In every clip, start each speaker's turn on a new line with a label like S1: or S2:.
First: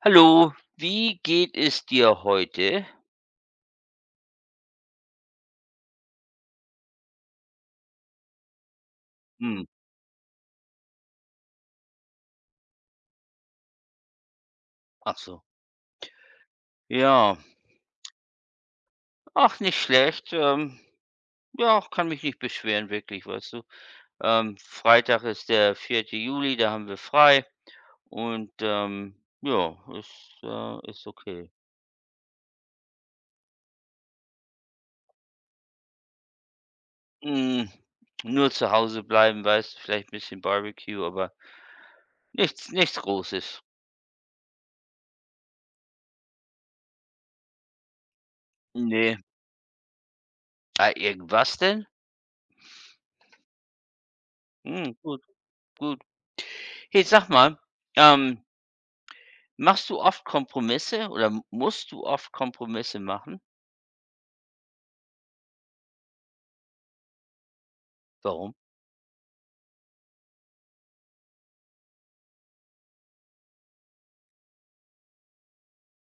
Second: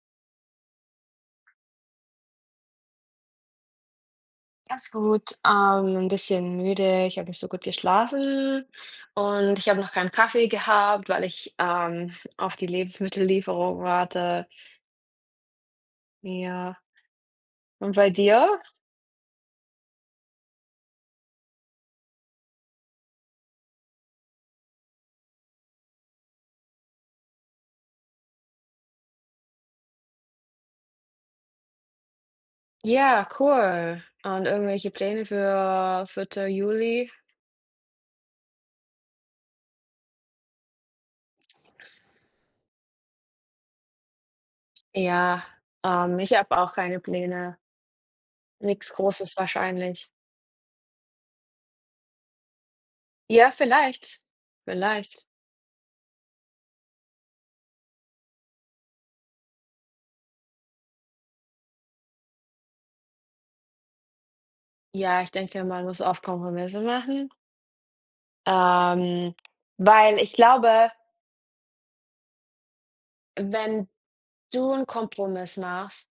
S1: Hallo, wie geht es dir heute?
S2: Ganz gut, 'n bisschen müde. Ich habe nicht so gut geschlafen und
S1: Hm,
S2: ich habe noch keinen Kaffee gehabt, weil ich auf die Lebensmittellieferung warte.
S1: ach so.
S2: Ja.
S1: Ja,
S2: Und bei dir?
S1: ach, nicht schlecht. Ja, kann mich nicht beschweren, wirklich, weißt du. Freitag ist der vierte Juli, da haben wir frei und ja, ist, ist okay.
S2: Ja, cool. Und irgendwelche Pläne für 4. Juli?
S1: Hm, nur zu Hause bleiben, weißt du, vielleicht ein bisschen Barbecue, aber nichts, nichts Großes.
S2: Ja, ich habe auch keine Pläne. Nichts
S1: Nee.
S2: Großes wahrscheinlich.
S1: Ah, irgendwas denn?
S2: Ja, vielleicht.
S1: Hm, gut,
S2: Vielleicht.
S1: gut. Hey, sag mal, ähm, Machst du oft Kompromisse oder m musst du oft Kompromisse machen?
S2: Ja, ich denke, man muss oft Kompromisse machen,
S1: Warum?
S2: ähm, weil ich glaube, wenn du einen Kompromiss machst,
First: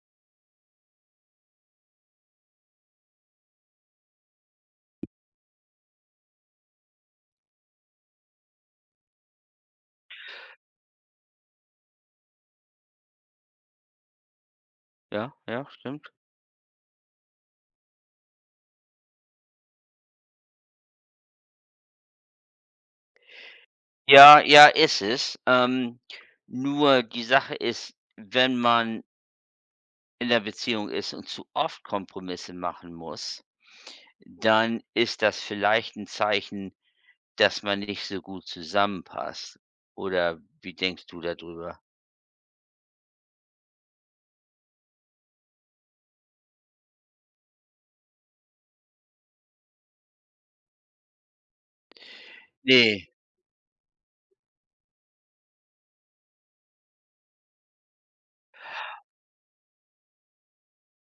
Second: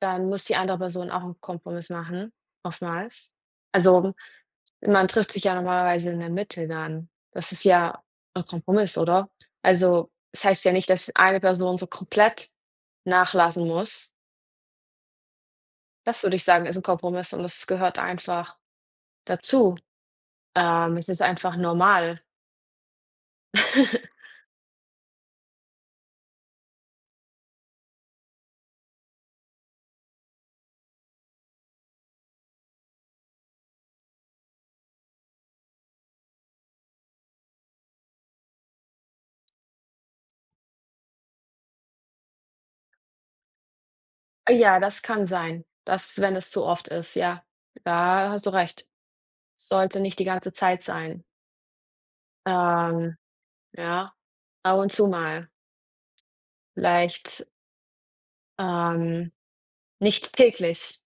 S2: dann muss die andere Person auch einen Kompromiss machen, oftmals. Also, man trifft sich ja normalerweise in der Mitte dann. Das ist ja ein Kompromiss, oder? Also, es heißt ja nicht, dass eine Person so komplett nachlassen muss.
S1: Ja, ja, stimmt.
S2: Das würde ich sagen, ist ein Kompromiss und das gehört einfach dazu. Es ist einfach normal.
S1: Ja, ja, ist es. Nur die Sache ist, wenn man in der Beziehung ist und zu oft Kompromisse machen muss, dann ist das vielleicht ein Zeichen, dass man nicht so gut zusammenpasst. Oder wie denkst du darüber? Drüber?
S2: Ja, das kann sein, dass wenn es zu oft ist, ja. Da hast du recht. Sollte nicht die ganze Zeit sein.
S1: Ne.
S2: Ähm, ja. Ab und zu mal, vielleicht, ähm, nicht täglich.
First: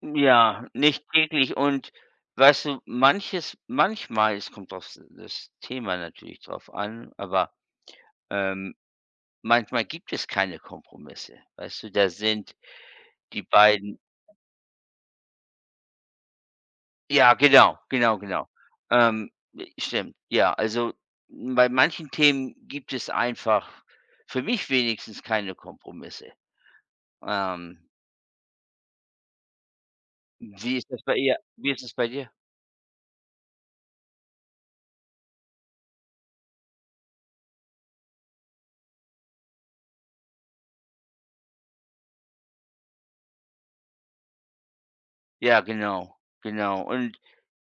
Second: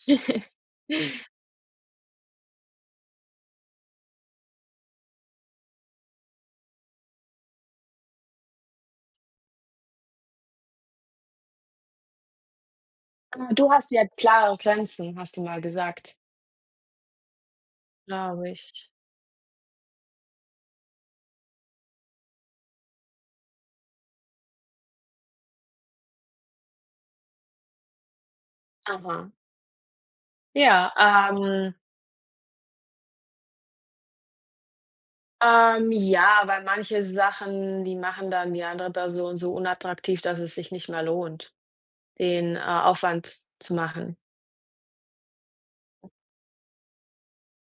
S1: Ja, nicht täglich und weißt du, manches manchmal, es kommt auf das Thema natürlich drauf an, aber, ähm, manchmal gibt es keine Kompromisse, weißt du? Da sind die
S2: Aber du hast
S1: beiden.
S2: ja klare Grenzen, hast du mal gesagt,
S1: Ja, genau, genau,
S2: glaube
S1: genau.
S2: ich.
S1: Ähm, stimmt, ja. Also, bei manchen Themen gibt es einfach für mich wenigstens keine Kompromisse. Ähm,
S2: Aha.
S1: wie ist
S2: Ja,
S1: das bei ihr wie
S2: ähm,
S1: ist es bei dir?
S2: ja, weil manche Sachen, die machen dann die andere Person so unattraktiv, dass es sich nicht mehr lohnt, den Aufwand zu machen.
S1: Ja, genau, genau. Und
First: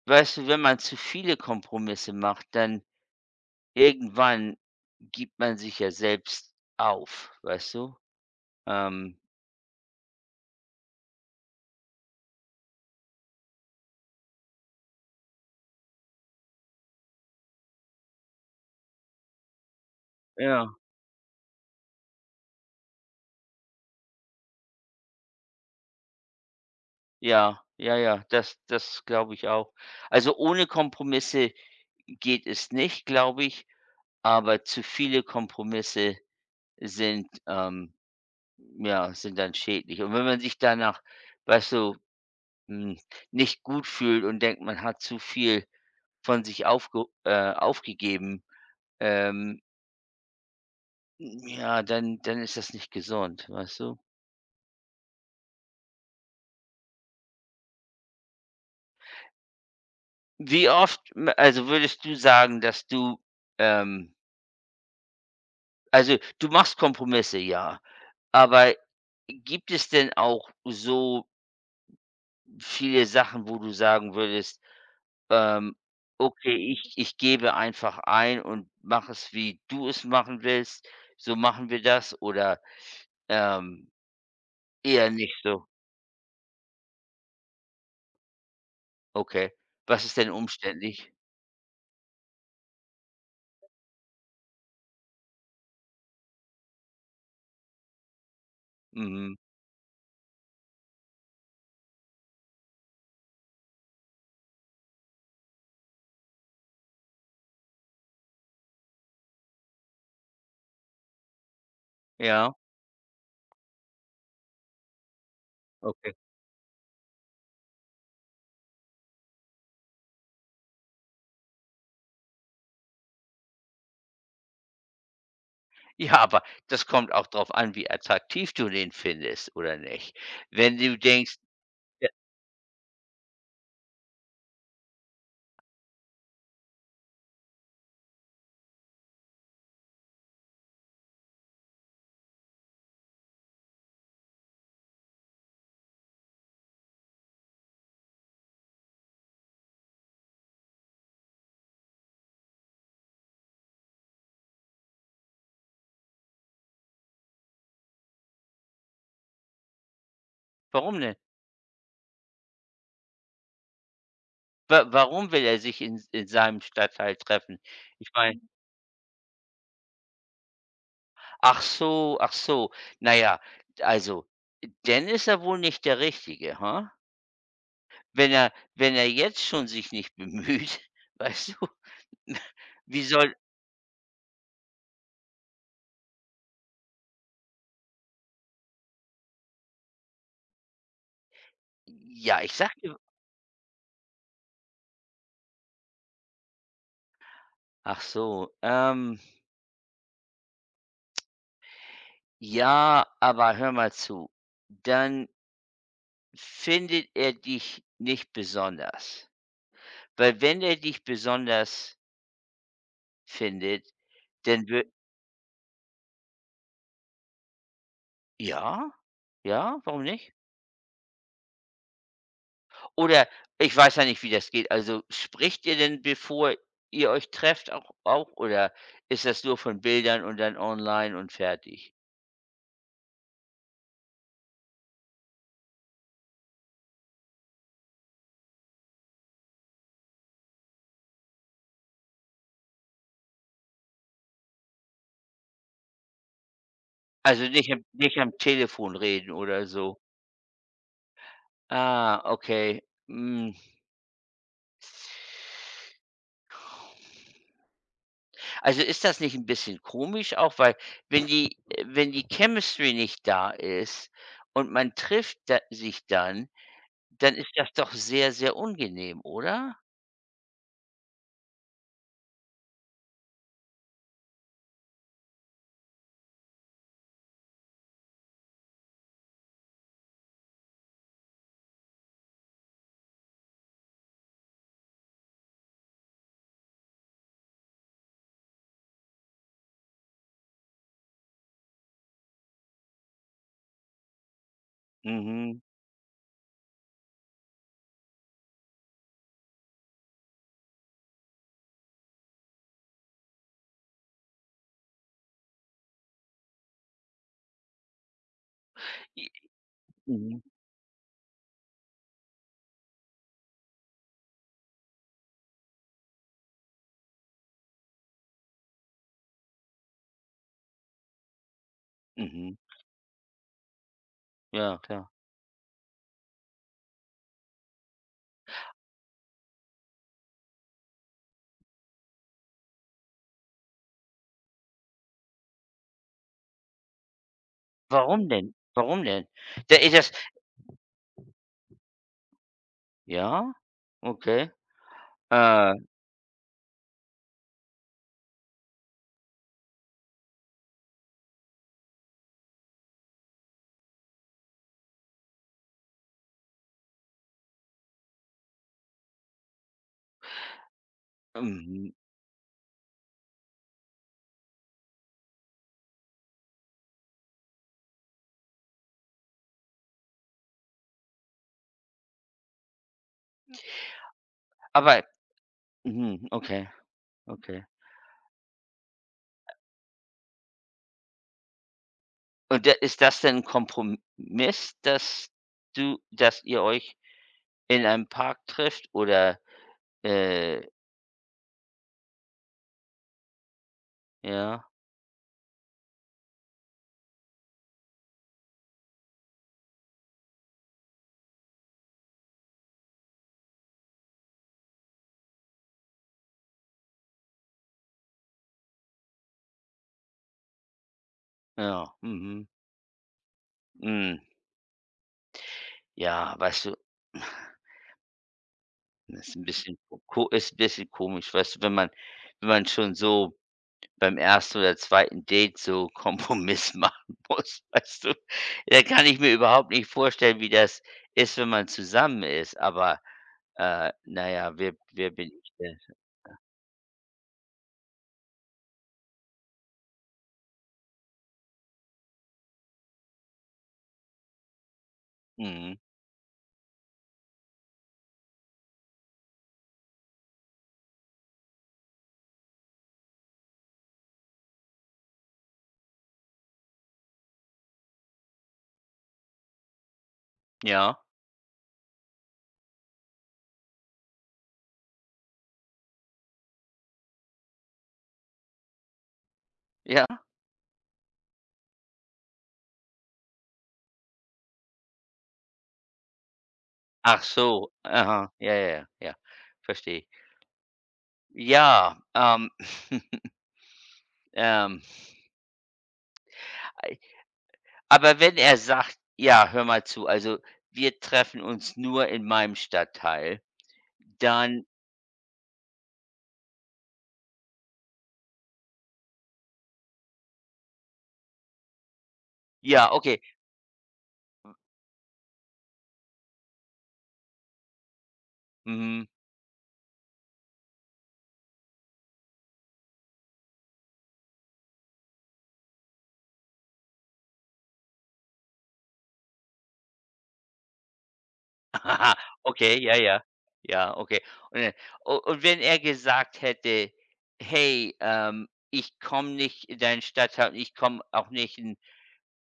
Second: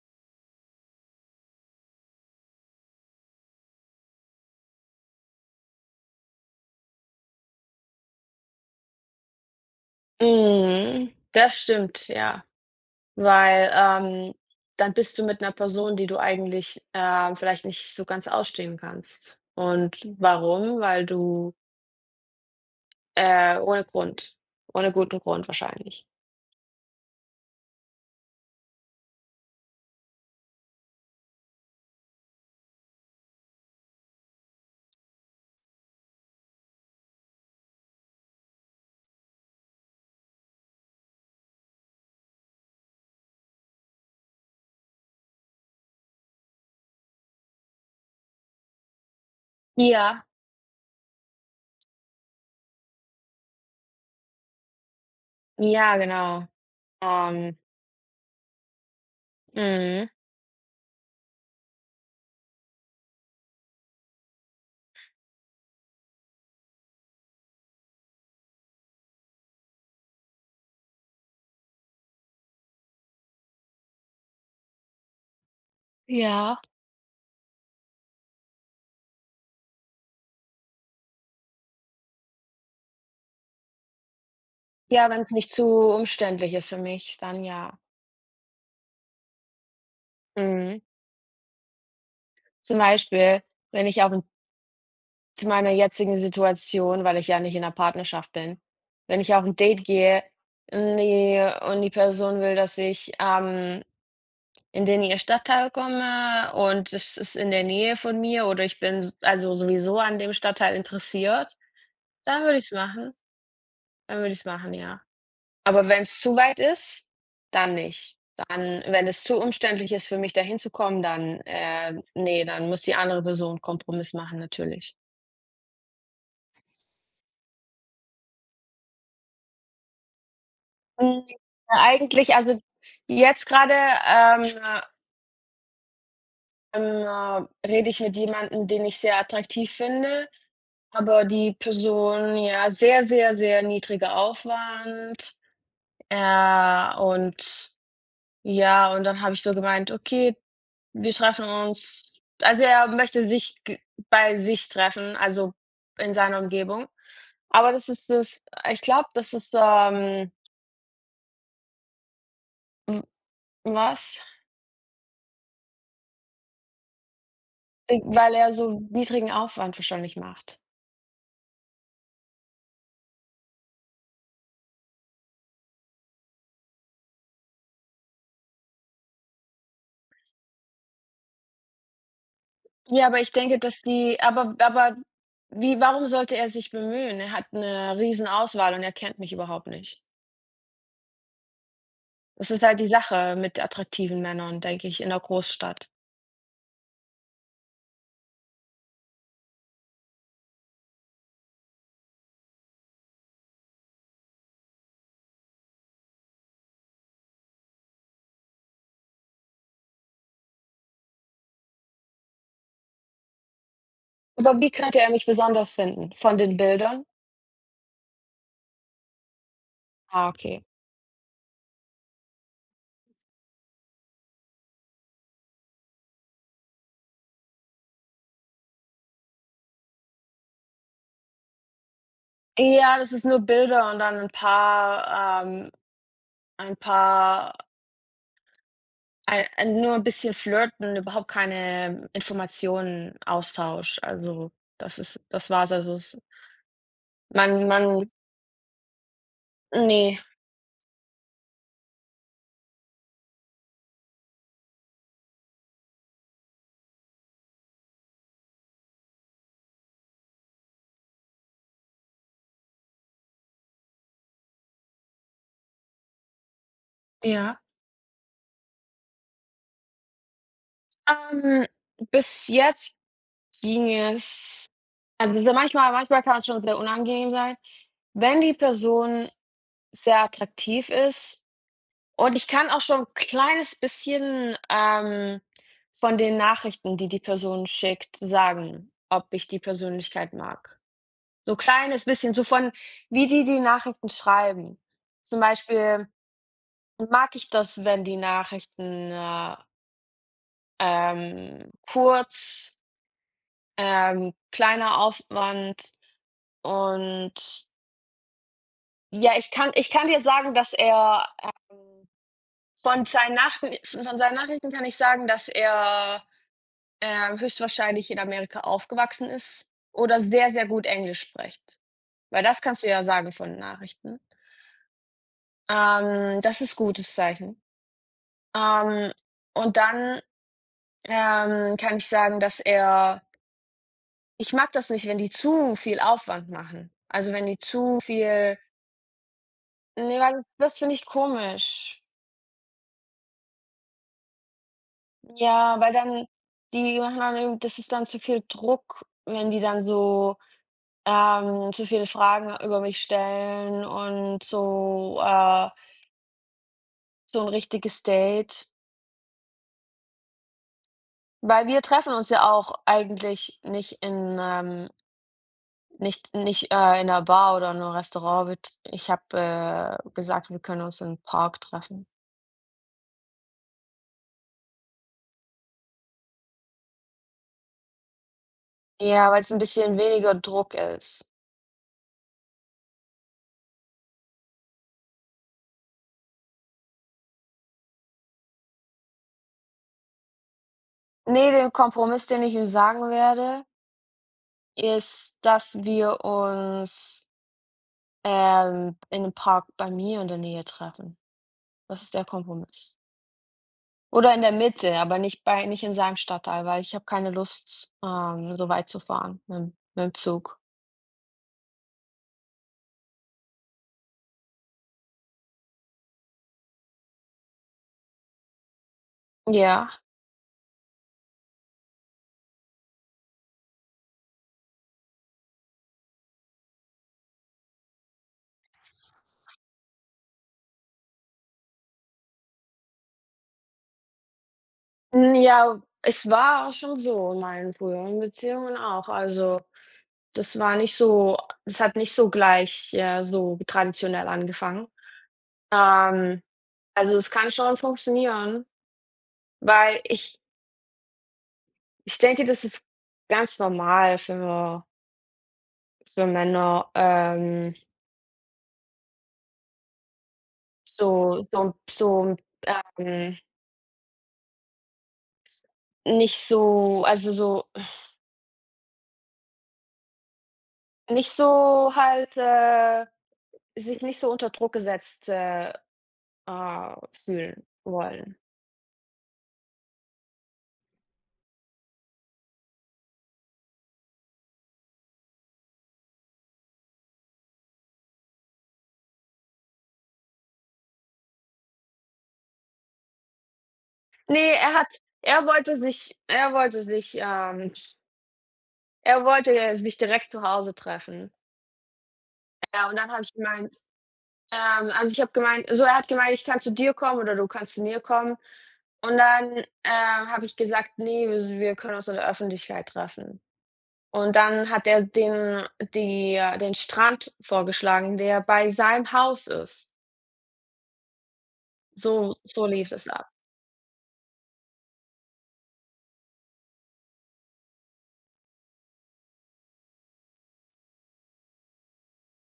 S1: weißt du, wenn man zu viele Kompromisse macht, dann irgendwann gibt man sich ja selbst auf, weißt du? Ähm,
S2: Mhm, das stimmt, ja. Weil, dann bist du mit einer Person, die du eigentlich, vielleicht nicht so ganz ausstehen kannst. Und
S1: ja,
S2: warum? Weil du ohne Grund. Ohne guten Grund wahrscheinlich.
S1: ja, ja, ja, das glaube ich auch. Also, ohne Kompromisse geht es nicht, glaube ich, aber zu viele Kompromisse sind, ja, sind dann schädlich. Und wenn man sich danach, weißt du, hm, nicht gut fühlt und denkt, man hat zu viel von sich aufgegeben, ähm
S2: Ja.
S1: Ja, dann ist das nicht gesund, weißt du?
S2: Ja, genau. Ähm, mhm.
S1: Wie oft m also, würdest du sagen, dass du, ähm also, du machst Kompromisse, ja, aber gibt es denn auch so viele Sachen, wo du sagen würdest, ähm: „Okay,
S2: Ja.
S1: ich gebe einfach ein und mache es, wie du es machen willst. So machen wir das." Oder, ähm,
S2: Ja,
S1: eher
S2: wenn es
S1: nicht
S2: nicht zu
S1: so?
S2: umständlich ist für mich, dann ja.
S1: Okay. Was ist denn
S2: Mhm.
S1: umständlich?
S2: Zum Beispiel, wenn ich auf zu meiner jetzigen Situation, weil ich ja nicht in einer Partnerschaft bin. Wenn ich
S1: Mhm.
S2: auf ein Date gehe, ne, und die Person will, dass ich in den ihr Stadtteil komme und es ist in der Nähe von mir oder ich bin s also sowieso an dem Stadtteil interessiert, dann
S1: Ja,
S2: würde ich es machen. Dann würde ich es machen, ja. Aber wenn
S1: okay.
S2: es zu weit ist, dann nicht. Dann Wenn es zu umständlich ist für mich, dahin zu kommen, dann dann muss die andere Person Kompromiss machen natürlich.
S1: Ja, aber das kommt auch drauf an, wie attraktiv du den findest oder nicht. Wenn du
S2: Hm,
S1: denkst.
S2: ja,
S1: Ja,
S2: eigentlich also, jetzt gerade ähm, rede ich mit jemandem, den ich sehr attraktiv finde, aber die Person, ja, sehr, sehr, sehr niedriger Aufwand, und ja, und dann habe ich so gemeint: „Okay, wir treffen uns“, also, er möchte sich g bei sich treffen, also, in seiner Umgebung. Aber das ist das ich glaube, das ist,
S1: warum denn?
S2: w was?
S1: Wa warum will er sich in seinem Stadtteil treffen? Ich
S2: Weil
S1: meine.
S2: er so niedrigen Aufwand wahrscheinlich macht.
S1: Ach so, ach so. Na ja, also, dann ist er wohl nicht der Richtige, ha? Wenn er jetzt schon sich nicht bemüht, weißt du, wie
S2: Ja, aber ich
S1: soll.
S2: denke, dass die aber wie warum sollte er sich bemühen? Er hat 'ne Riesenauswahl und er kennt mich überhaupt nicht.
S1: Ja,
S2: Das
S1: ich
S2: ist
S1: sag
S2: halt die
S1: dir.
S2: Sache mit attraktiven Männern, denke ich, in 'ner Großstadt.
S1: Ach so, ja, aber hör mal zu, dann findet er dich nicht besonders. Weil wenn er dich besonders findet,
S2: Aber
S1: dann
S2: wie
S1: wird.
S2: könnte er mich besonders finden? Von den Bildern?
S1: Ja, ja, warum
S2: Ah,
S1: nicht?
S2: okay.
S1: Oder ich weiß ja nicht, wie das geht. Also spricht ihr denn, bevor ihr euch trefft, auch oder ist das nur von Bildern und dann online und fertig?
S2: Ja, das ist nur Bilder und dann 'n paar ein paar ei ein nur 'n bisschen flirten, überhaupt keine Informationen, Austausch. Also, das war's. Also, es
S1: Also
S2: Man man
S1: nicht am Telefon reden oder so.
S2: ne,
S1: Ah, okay. Mm. Also, ist das nicht ein bisschen komisch auch, weil wenn die Chemistry nicht da ist und man trifft da sich dann, dann ist
S2: ja.
S1: das doch sehr, sehr unangenehm, oder?
S2: Ähm, bis jetzt ging es also, so manchmal kann es schon sehr unangenehm sein, wenn die Person sehr attraktiv ist und ich kann auch schon 'n kleines bisschen, von den Nachrichten, die die Person schickt, sagen, ob ich die Persönlichkeit mag. So ein kleines bisschen, so von wie die die Nachrichten schreiben. Zum
S1: Mhm.
S2: Beispiel mag ich das, wenn die Nachrichten kurz, kleiner Aufwand und
S1: I
S2: ja, ich kann dir
S1: mhm,
S2: sagen, dass er von seinen Nachrichten kann ich sagen, dass er, höchstwahrscheinlich in Amerika aufgewachsen ist oder sehr, sehr gut Englisch spricht, weil
S1: mhm.
S2: das kannst du ja sagen von Nachrichten.
S1: Ja, klar.
S2: Das ist gutes Zeichen. Ähm, und dann, kann ich sagen, dass er Ich mag das nicht, wenn die zu viel Aufwand machen. Also, wenn die zu
S1: Warum denn?
S2: viel
S1: Warum denn? Da ist das.
S2: nee, weil das finde ich komisch.
S1: Ja, okay. Äh,
S2: Ja, weil dann die machen dann irgend das ist dann zu viel Druck, wenn die dann so, zu viele Fragen über mich stellen und so, so ein richtiges Date. Weil wir
S1: mhm.
S2: treffen uns ja auch eigentlich nicht in, nicht in einer Bar oder in einem Restaurant. Wir t Ich habe, gesagt, wir können uns im Park treffen.
S1: Aber. Mhm, okay, okay.
S2: Ja, weil's 'n bisschen weniger Druck ist.
S1: Und da ist das denn 'n Kompromiss, dass ihr euch in einem Park trifft oder, äh
S2: Ne, den Kompromiss, den ich ihm sagen werde,
S1: ja?
S2: ist, dass wir uns, in 'nem Park bei mir in der Nähe treffen. Das ist der Kompromiss. Oder in der Mitte, aber nicht in seinem Stadtteil, weil ich habe keine Lust, so weit zu fahren mit'm Zug.
S1: Ja, mhm, hm. Ja, weißt du, das ist 'n bisschen
S2: Ja.
S1: ist ein bisschen komisch, weißt du, wenn man wenn man schon so beim ersten oder zweiten Date so Kompromiss machen muss, weißt du? Da kann ich mir überhaupt nicht vorstellen, wie das ist, wenn man zusammen ist, aber, na ja, wer bin
S2: Hm,
S1: ich denn?
S2: ja, es war auch schon so in meinen früheren Beziehungen auch. Also, das war nicht so es hat nicht so gleich, so traditionell angefangen.
S1: Mhm.
S2: Ähm, also, es kann schon funktionieren, weil ich ich denke, das ist ganz normal für Männer,
S1: Ja,
S2: so, ähm, nicht so also, so
S1: ja.
S2: nicht so halt, sich nicht so unter Druck gesetzt,
S1: Ach
S2: fühlen
S1: so, aha,
S2: wollen.
S1: ja, ja, ja, ja, verstehe. Ja, ähm, Aber wenn er sagt: „Ja, hör mal zu, also wir treffen uns nur in meinem Stadtteil",
S2: Ne,
S1: dann,
S2: er wollte sich er wollte sich, ähm er wollte sich direkt zu Hause treffen. Ja,
S1: ja,
S2: und dann
S1: okay,
S2: habe ich gemeint also, ich habe gemeint so, er hat gemeint: „Ich kann zu dir kommen oder du kannst zu mir kommen.“
S1: mhm,
S2: Und dann, habe ich gesagt: nee, wir können uns in der Öffentlichkeit treffen.“ Und dann hat er den Strand vorgeschlagen, der bei seinem Haus ist. So
S1: okay,
S2: lief
S1: ja,
S2: es
S1: ja,
S2: ab.
S1: ja, okay. Und dann u und wenn er gesagt hätte: „Hey, ich komme nicht in deinen Stadtteil und ich komme auch nicht in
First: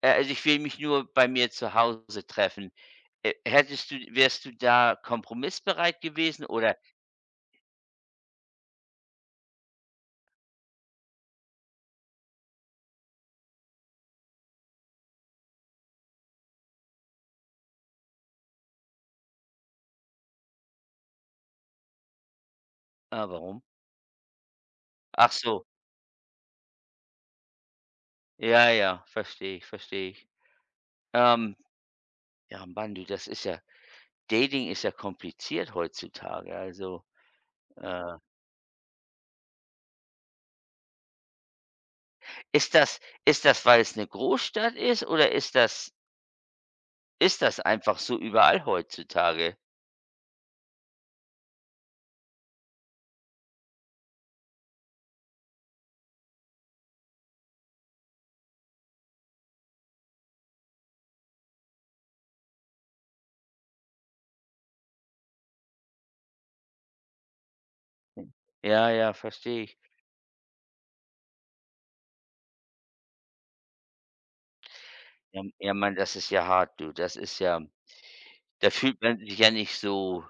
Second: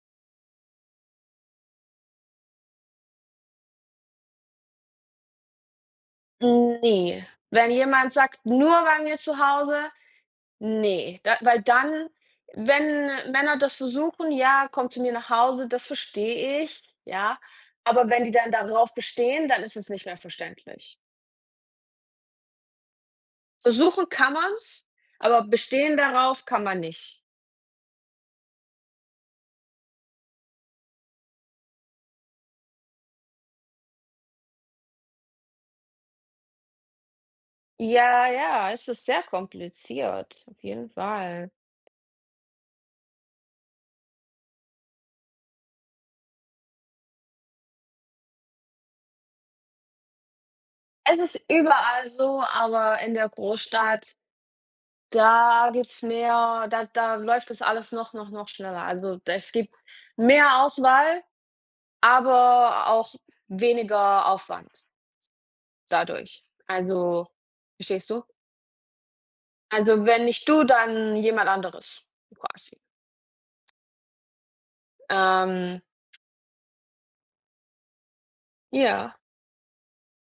S1: also ich will mich nur bei mir zu Hause treffen", hättest du wärst du da kompromissbereit gewesen oder,
S2: Hm, ne. Wenn jemand sagt: „Nur bei mir zu Hause“ Nee, da weil dann wenn Männer das versuchen, ja: „Komm zu mir nach Hause“, das verstehe ich, ja. Aber wenn die dann darauf bestehen, dann ist es nicht mehr verständlich.
S1: ah, warum?
S2: Versuchen kann man's,
S1: Ach
S2: aber
S1: so,
S2: bestehen darauf kann man nicht.
S1: ja, ja, verstehe ich, verstehe ich. Ähm Ja, Mann, du, das ist ja. Dating ist ja kompliziert heutzutage. Also, äh,
S2: Ja, ja, es ist sehr kompliziert, auf jeden Fall.
S1: ist das, weil es eine Großstadt ist oder ist das einfach so überall heutzutage?
S2: Es ist überall so, aber in der Großstadt, da gibt's mehr da läuft das alles noch schneller. Also, es gibt mehr Auswahl aber auch weniger Aufwand dadurch. Also, verstehst du?
S1: Ja, ja, verstehe ich.
S2: Also, wenn nicht du, dann jemand anderes quasi.
S1: Ja, ja,
S2: Ähm,
S1: Mann, das ist ja hart, du. Das ist ja. Da fühlt
S2: ja,
S1: man sich ja nicht so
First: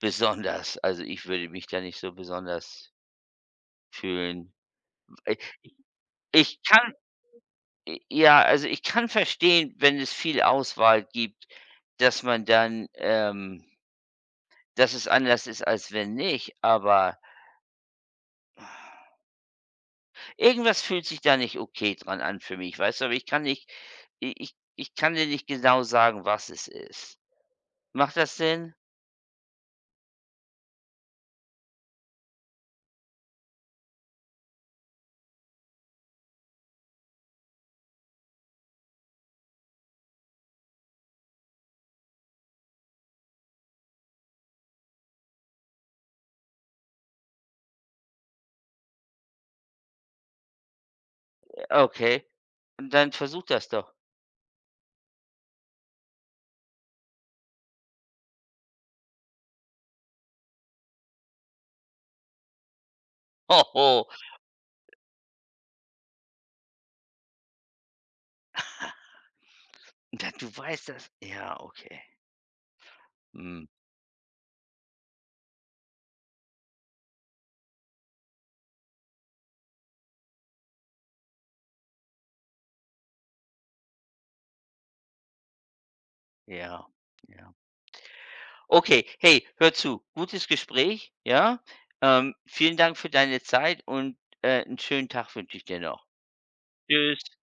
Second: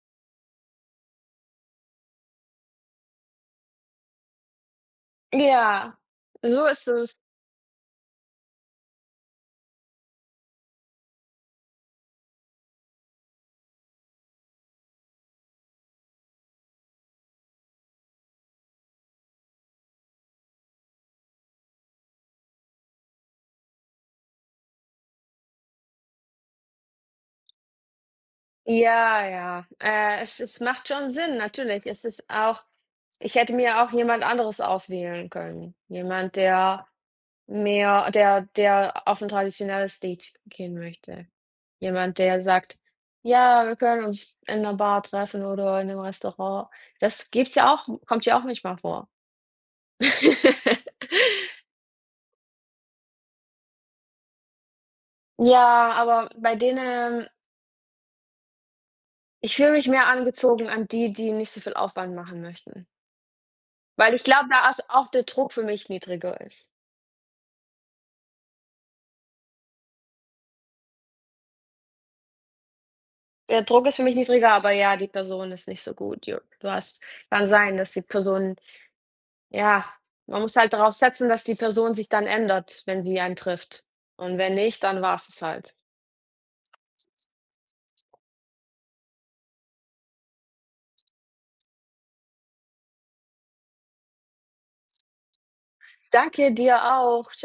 S1: besonders. Also, ich würde mich da nicht so besonders fühlen. I
S2: ja,
S1: ich
S2: so ist
S1: kann
S2: es.
S1: i ja, also, ich kann verstehen, wenn es viel Auswahl gibt, dass man dann, dass es anders ist, als wenn nicht, aber irgendwas fühlt sich da nicht okay dran an für mich, weißt du? Aber ich kann nicht, i ich kann dir nicht genau sagen, was es ist. Macht das Sinn?
S2: Ja, ja. Es macht schon Sinn, natürlich. Es ist auch ich hätte mir auch jemand anderes auswählen können. Jemand, der Mehr der auf 'n traditionelles Date gehen möchte. Jemand, der sagt: „Ja, wir können uns in 'ner Bar treffen oder in 'nem Restaurant.“ Das gibt's ja auch kommt ja auch manchmal vor.
S1: Ja, okay, dann versuch das doch.
S2: Ja, aber bei denen ich fühle mich mehr angezogen an die, die nicht so viel Aufwand machen möchten,
S1: Ho, ho.
S2: weil ich glaube, da ist auch der Druck für mich niedriger ist.
S1: Da du weißt das ja, okay.
S2: Der
S1: Mhm,
S2: Druck ist für mich niedriger, aber ja, die Person ist nicht so gut. Ja, du hast kann sein, dass die Person Ja, man muss halt darauf setzen, dass die Person sich dann ändert, wenn sie einen trifft. Und wenn nicht, dann war es halt.
S1: ja, ja. Okay, hey, hör zu, gutes Gespräch, ja? Vielen Dank für deine Zeit und, 'n schönen Tag wünsche ich dir noch.
S2: Danke dir auch.
S1: Tschüss.